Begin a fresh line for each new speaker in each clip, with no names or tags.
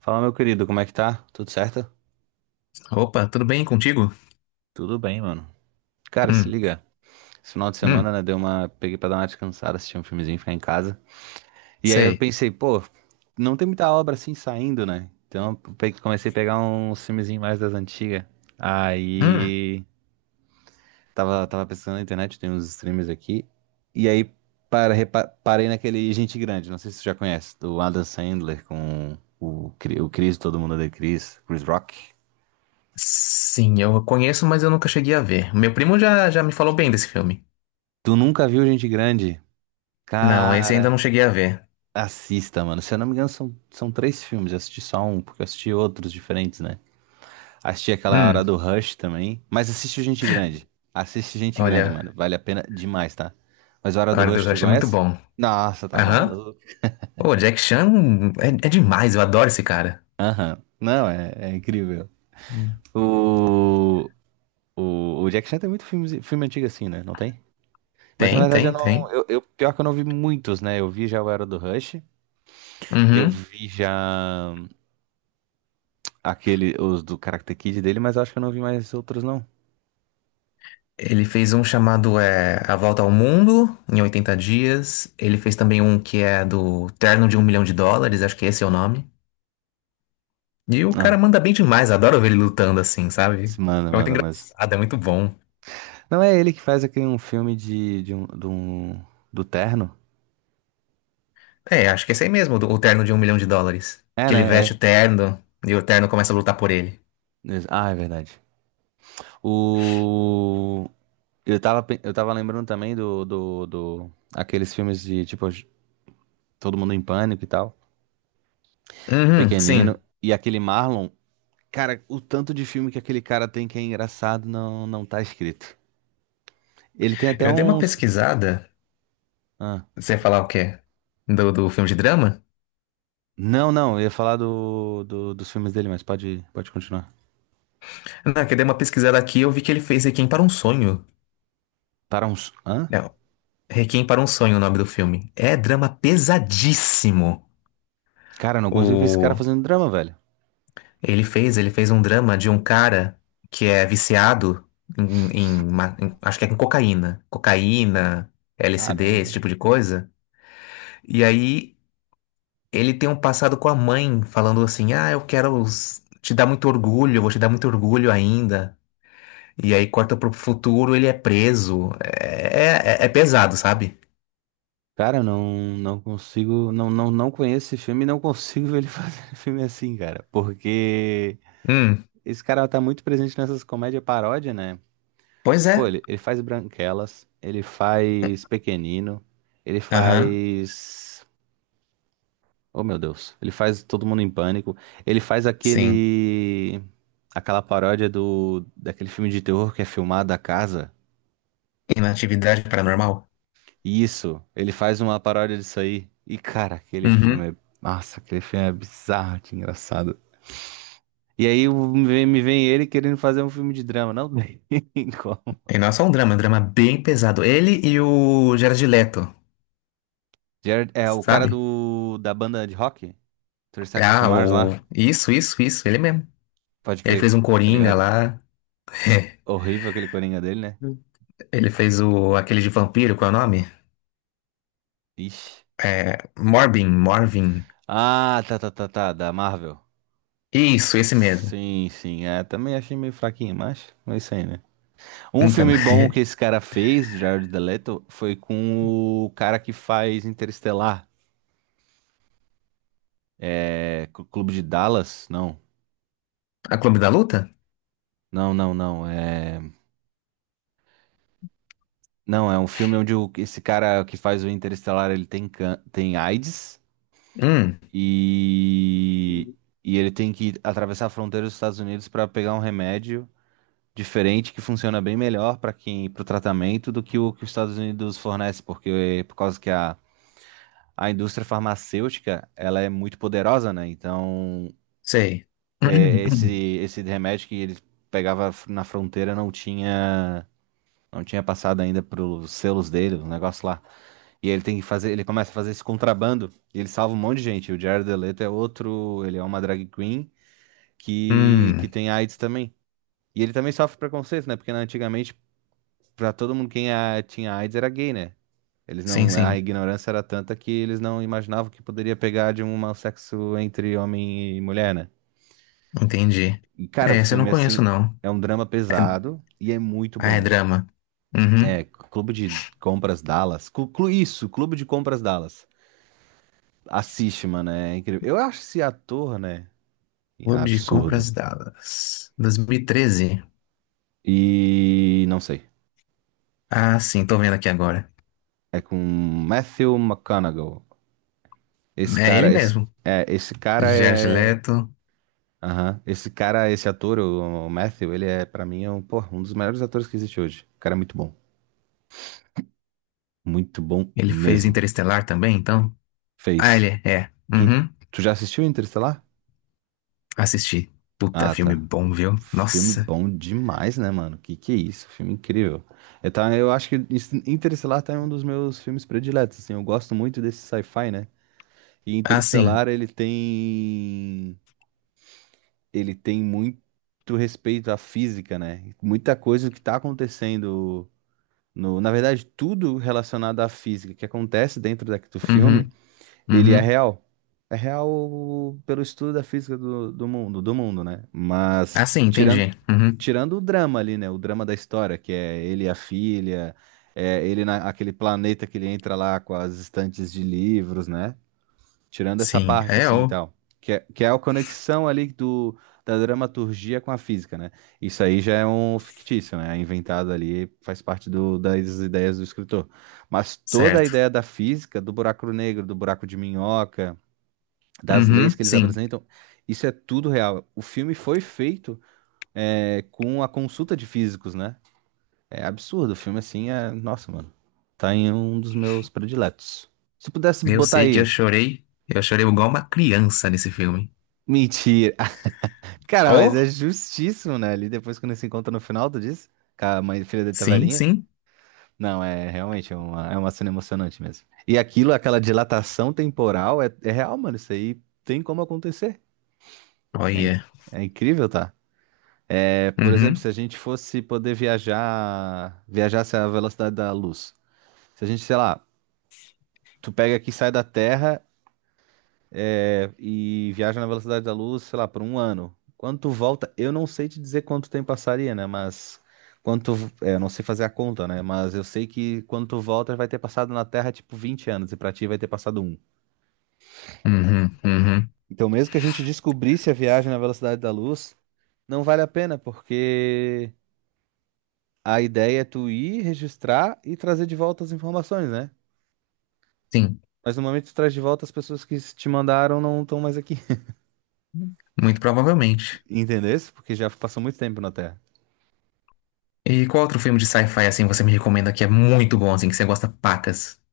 Fala, meu querido, como é que tá? Tudo certo?
Opa, tudo bem contigo?
Tudo bem, mano. Cara, se
Hum,
liga. Esse final de
hum,
semana, né, deu uma... Peguei pra dar uma descansada, assistir um filmezinho, ficar em casa. E aí eu
sei.
pensei, pô, não tem muita obra assim saindo, né? Então comecei a pegar uns filmezinhos mais das antigas.
Hum,
Aí... Tava pesquisando na internet, tem uns streams aqui. E aí parei naquele Gente Grande, não sei se você já conhece, do Adam Sandler com o Chris, todo mundo odeia Chris, Chris Rock.
sim, eu conheço, mas eu nunca cheguei a ver. Meu primo já me falou bem desse filme.
Tu nunca viu Gente Grande?
Não, esse ainda não
Cara,
cheguei a ver.
assista, mano. Se eu não me engano, são três filmes. Eu assisti só um, porque eu assisti outros diferentes, né? Assisti aquela hora
Hum,
do Rush também. Mas assiste o Gente Grande. Assiste Gente Grande,
Olha,
mano. Vale a pena demais, tá? Mas a hora
A
do
Hora do
Rush, tu
Rush é muito
conhece?
bom.
Nossa, tá
Aham.
maluco.
Pô, Jack Chan é demais, eu adoro esse cara.
Aham. Não, é incrível.
Hum.
O, o Jack Chan tem muito filme, filme antigo assim, né? Não tem? Mas na
Tem,
verdade eu
tem,
não.
tem.
Pior que eu não vi muitos, né? Eu vi já o Era do Rush. Eu
Uhum.
vi já. Aquele, os do Karate Kid dele, mas eu acho que eu não vi mais outros, não.
Ele fez um chamado A Volta ao Mundo em 80 dias. Ele fez também um que é do Terno de um Milhão de Dólares, acho que esse é o nome. E o cara
Ah,
manda bem demais, adoro ver ele lutando assim, sabe?
se manda,
É muito
manda, mas.
engraçado, é muito bom.
Não é ele que faz aquele um filme do Terno?
É, acho que é esse aí mesmo, o terno de um milhão de dólares.
É,
Que ele
né?
veste
É.
o terno e o terno começa a lutar por ele.
Ah, é verdade. O. Eu tava, eu tava lembrando também do, do, do. Aqueles filmes de, tipo, Todo Mundo em Pânico e tal.
Uhum, sim.
Pequenino. E aquele Marlon. Cara, o tanto de filme que aquele cara tem que é engraçado não tá escrito. Ele tem até
Eu dei uma
uns.
pesquisada.
Ah.
Você ia falar o quê? Do filme de drama?
Não, não, eu ia falar dos filmes dele, mas pode continuar.
Não, que eu dei uma pesquisada aqui e eu vi que ele fez Requiem para um Sonho.
Para uns. Hã?
Não, Requiem para um Sonho é o nome do filme. É drama pesadíssimo.
Cara, eu não consigo ver esse cara
O,
fazendo drama, velho.
ele fez, ele fez um drama de um cara que é viciado em acho que é com cocaína, cocaína, LSD, esse
Caramba.
tipo de coisa. E aí ele tem um passado com a mãe falando assim: "Ah, eu quero te dar muito orgulho, eu vou te dar muito orgulho ainda". E aí corta pro futuro, ele é preso. É pesado, sabe?
Cara, eu não consigo. Não conheço esse filme e não consigo ver ele fazendo filme assim, cara. Porque
Hum,
esse cara tá muito presente nessas comédias paródia, né?
Pois
Pô,
é.
ele faz Branquelas, ele faz Pequenino, ele
Aham,
faz. Oh, meu Deus. Ele faz todo mundo em pânico. Ele faz
sim.
aquele. Aquela paródia do. Daquele filme de terror que é filmado a casa.
Inatividade paranormal.
Isso. Ele faz uma paródia disso aí. E, cara, aquele filme é. Nossa, aquele filme é bizarro de engraçado. E aí me vem ele querendo fazer um filme de drama. Não tem como.
E não é só um drama, é um drama bem pesado. Ele e o Jared Leto,
Jared, é o cara
sabe?
do. Da banda de rock? 30 Seconds to
Ah,
Mars
o...
lá.
Isso, ele mesmo.
Pode
Ele
crer,
fez um
tá
Coringa
ligado?
lá.
S- Horrível aquele coringa dele, né?
Ele fez o... aquele de vampiro, qual é o nome?
Ixi.
É... Morbin, Morvin.
Ah, tá. Da Marvel.
Isso, esse mesmo.
Sim, sim. É, também achei meio fraquinho, mas é isso aí, né? Um
Então,
filme bom que esse cara fez, Jared Leto, foi com o cara que faz Interestelar. É. Cl- Clube de Dallas? Não.
a Clube da Luta?
Não. É. Não, é um filme onde o- esse cara que faz o Interestelar, ele tem, can... tem AIDS
Hum,
e. E ele tem que atravessar a fronteira dos Estados Unidos pra pegar um remédio diferente que funciona bem melhor para quem para o tratamento do que o que os Estados Unidos fornece, porque por causa que a indústria farmacêutica ela é muito poderosa, né? Então
Sei.
é, esse esse remédio que eles pegava f- na fronteira não tinha não tinha passado ainda para os selos dele, o negócio lá. E ele tem que fazer, ele começa a fazer esse contrabando e ele salva um monte de gente. O Jared Leto é outro, ele é uma drag queen que
Hum,
tem AIDS também. E ele também sofre preconceito, né? Porque né, antigamente pra todo mundo quem a- tinha AIDS era gay, né? Eles
sim,
não, a
sim,
ignorância era tanta que eles não imaginavam que poderia pegar de um mau sexo entre homem e mulher, né?
entendi.
E, cara, o
É, esse eu não
filme,
conheço,
assim,
não.
é um drama
É...
pesado e é muito
Ah, é
bom.
drama.
É,
Uhum.
Clube de Compras Dallas. Isso, Clube de Compras Dallas. Assiste, mano, é incrível. Eu acho esse ator, né?
Clube de
Absurdo.
Compras Dallas, 2013.
E não sei.
Ah, sim, tô vendo aqui agora.
É com Matthew McConaughey. Esse
É ele
cara, esse,
mesmo.
esse cara
Jared
é.
Leto.
Aham. Esse cara, esse ator, o Matthew, ele é, pra mim, é um, pô, um dos melhores atores que existe hoje. O cara é muito bom. Muito bom
Ele fez
mesmo.
Interestelar também, então? Ah, ele
Fez.
é. É.
Tu,
Uhum.
tu já assistiu Interestelar?
Assisti. Puta,
Ah,
filme
tá.
bom, viu?
Filme
Nossa.
bom demais, né, mano? Que é isso? Filme incrível. Eu, tá, eu acho que Interestelar tá em um dos meus filmes prediletos, assim. Eu gosto muito desse sci-fi, né? E
Ah, sim.
Interestelar, ele tem... Ele tem muito respeito à física, né? Muita coisa que tá acontecendo no, na verdade, tudo relacionado à física que acontece dentro daqui do filme,
Uhum.
ele é
Uhum.
real. É real pelo estudo da física do mundo, né? Mas
Ah, sim,
tirando,
entendi. Uhum.
tirando o drama ali, né? O drama da história, que é ele e a filha, é ele naquele planeta que ele entra lá com as estantes de livros, né? Tirando essa
Sim,
parte,
é
assim, e
o.
tal. Que é a conexão ali do, da dramaturgia com a física, né? Isso aí já é um fictício, né? É inventado ali, faz parte do, das ideias do escritor. Mas toda a
Certo.
ideia da física, do buraco negro, do buraco de minhoca, das leis
Uhum,
que eles
sim.
apresentam, isso é tudo real. O filme foi feito é, com a consulta de físicos, né? É absurdo. O filme, assim, é... Nossa, mano. Tá em um dos meus prediletos. Se pudesse
Eu
botar
sei que eu
aí...
chorei. Eu chorei igual uma criança nesse filme.
Mentira. Cara, mas
Oh?
é justíssimo, né? Ali depois quando se encontra no final, tu diz? Que a mãe e filha dele tá
Sim,
velhinha?
sim.
Não, é realmente é uma cena emocionante mesmo. E aquilo, aquela dilatação temporal, é real, mano. Isso aí tem como acontecer. É, inc-
Olha.
é incrível, tá? É, por exemplo, se
Uhum.
a gente fosse poder viajar, viajasse à velocidade da luz. Se a gente, sei lá, tu pega aqui, sai da Terra e viaja na velocidade da luz, sei lá, por um ano. Quando tu volta, eu não sei te dizer quanto tempo passaria, né? Mas quando tu, eu não sei fazer a conta, né? Mas eu sei que quando tu volta, vai ter passado na Terra tipo 20 anos e pra ti vai ter passado um.
Uhum. Uhum.
Então, mesmo que a gente descobrisse a viagem na velocidade da luz, não vale a pena, porque a ideia é tu ir, registrar e trazer de volta as informações, né?
Sim.
Mas no momento que tu traz de volta, as pessoas que te mandaram não estão mais aqui.
Muito provavelmente.
Entendesse? Porque já passou muito tempo na Terra.
E qual outro filme de sci-fi assim você me recomenda que é muito bom, assim, que você gosta pacas?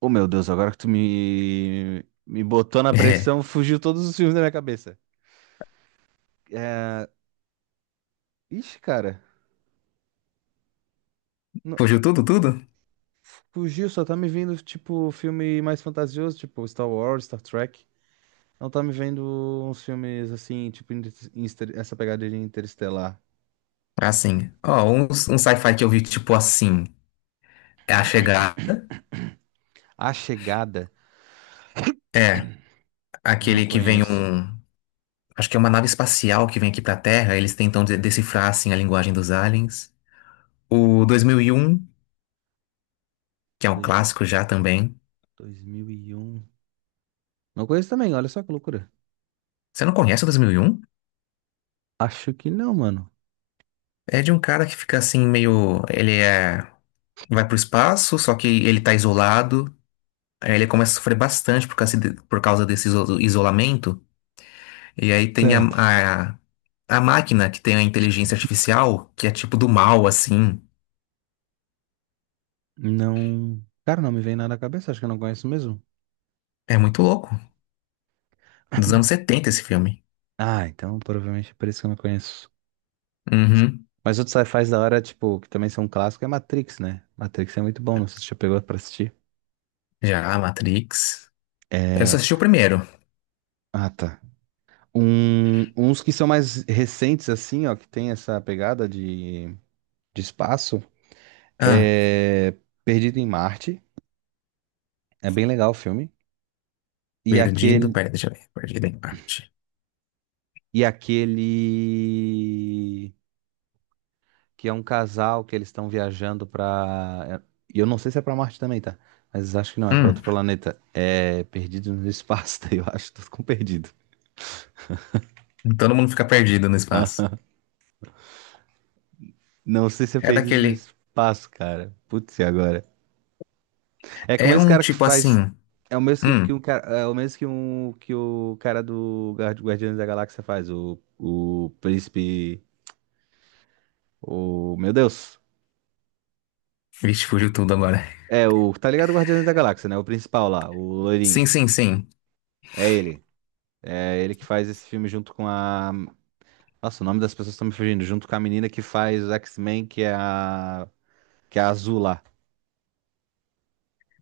Oh, meu Deus, agora que tu me botou na
É.
pressão, fugiu todos os filmes da minha cabeça. É... Ixi, cara, não-
Fugiu tudo, tudo?
fugiu, só tá me vindo, tipo, filme mais fantasioso, tipo Star Wars, Star Trek. Não tá me vendo uns filmes assim, tipo, essa pegada de Interestelar.
Assim. Ó, um sci-fi que eu vi, tipo assim, é A Chegada.
A Chegada,
É,
não
aquele que vem
conheço.
um. Acho que é uma nave espacial que vem aqui pra Terra. Eles tentam decifrar, assim, a linguagem dos aliens. O dois mil e um, que é um
Dois...
clássico já também.
dois mil e um. Não conheço também, olha só que loucura.
Você não conhece o 2001?
Acho que não, mano.
É de um cara que fica assim, meio. Ele é. Vai pro espaço, só que ele tá isolado. Aí ele começa a sofrer bastante por causa, por causa desse isolamento. E aí tem
Certo.
a, a máquina que tem a inteligência artificial, que é tipo do mal, assim.
Não. Cara, não me vem nada na cabeça, acho que eu não conheço mesmo.
É muito louco. Dos anos 70 esse filme.
Ah, então provavelmente é por isso que eu não conheço.
Uhum.
Mas outros sci-fis da hora, tipo, que também são um clássico, é Matrix, né? Matrix é muito bom, não sei se você já pegou pra assistir.
Já, Matrix. Eu só
É...
assisti o primeiro.
Ah, tá. Um... Uns que são mais recentes, assim, ó, que tem essa pegada de espaço,
Ah,
é Perdido em Marte. É bem legal o filme. E
perdido.
aquele...
Pera, deixa eu ver. Perdido em parte.
E aquele... que é um casal que eles estão viajando pra. E eu não sei se é pra Marte também, tá? Mas acho que não, é pra outro
Hum,
planeta. É Perdidos no Espaço, tá? Eu acho, tô com perdido.
Todo mundo fica perdido no espaço.
Ah, não sei se é
É
Perdidos no
daquele.
Espaço, cara. Putz, e agora? É com o
É
mesmo
um
cara que
tipo
faz.
assim.
É o mesmo que
Hum,
um cara, é o mesmo que um que o cara do Guardiões da Galáxia faz, o príncipe, o meu Deus.
Vixe, fugiu tudo agora.
É o, tá ligado Guardiões da Galáxia, né? O principal lá, o loirinho.
Sim, sim, sim.
É ele. É ele que faz esse filme junto com a. Nossa, o nome das pessoas estão me fugindo, junto com a menina que faz X-Men, que é a. Que é a azul lá.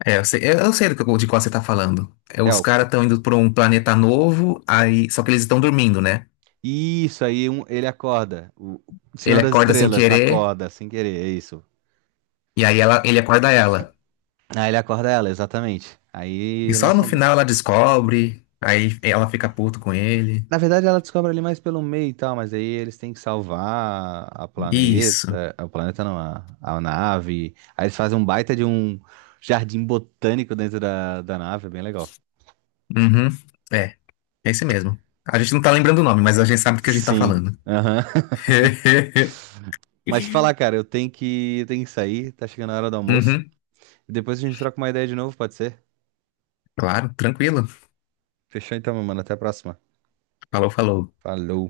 É, eu sei, eu sei de qual você tá falando. É, os
Elka.
caras estão indo pra um planeta novo, aí só que eles estão dormindo, né?
Isso aí, um- ele acorda. O
Ele
Senhor das
acorda sem
Estrelas
querer,
acorda, sem querer, é isso.
e aí ela, ele acorda ela.
Aí ele acorda ela, exatamente.
E
Aí
só no
lançam.
final ela descobre, aí ela fica puto com ele.
Na verdade, ela descobre ali mais pelo meio e tal, mas aí eles têm que salvar a
Isso.
planeta. O planeta não, a nave. Aí eles fazem um baita de um jardim botânico dentro da nave, é bem legal.
Uhum. É, é esse mesmo. A gente não tá lembrando o nome, mas a gente sabe do que a gente tá
Sim.
falando.
Aham. Mas te falar, cara, eu tenho que sair, tá chegando a hora do almoço.
Uhum.
Depois a gente troca uma ideia de novo, pode ser?
Claro, tranquilo.
Fechou então, meu mano. Até a próxima.
Falou, falou.
Falou.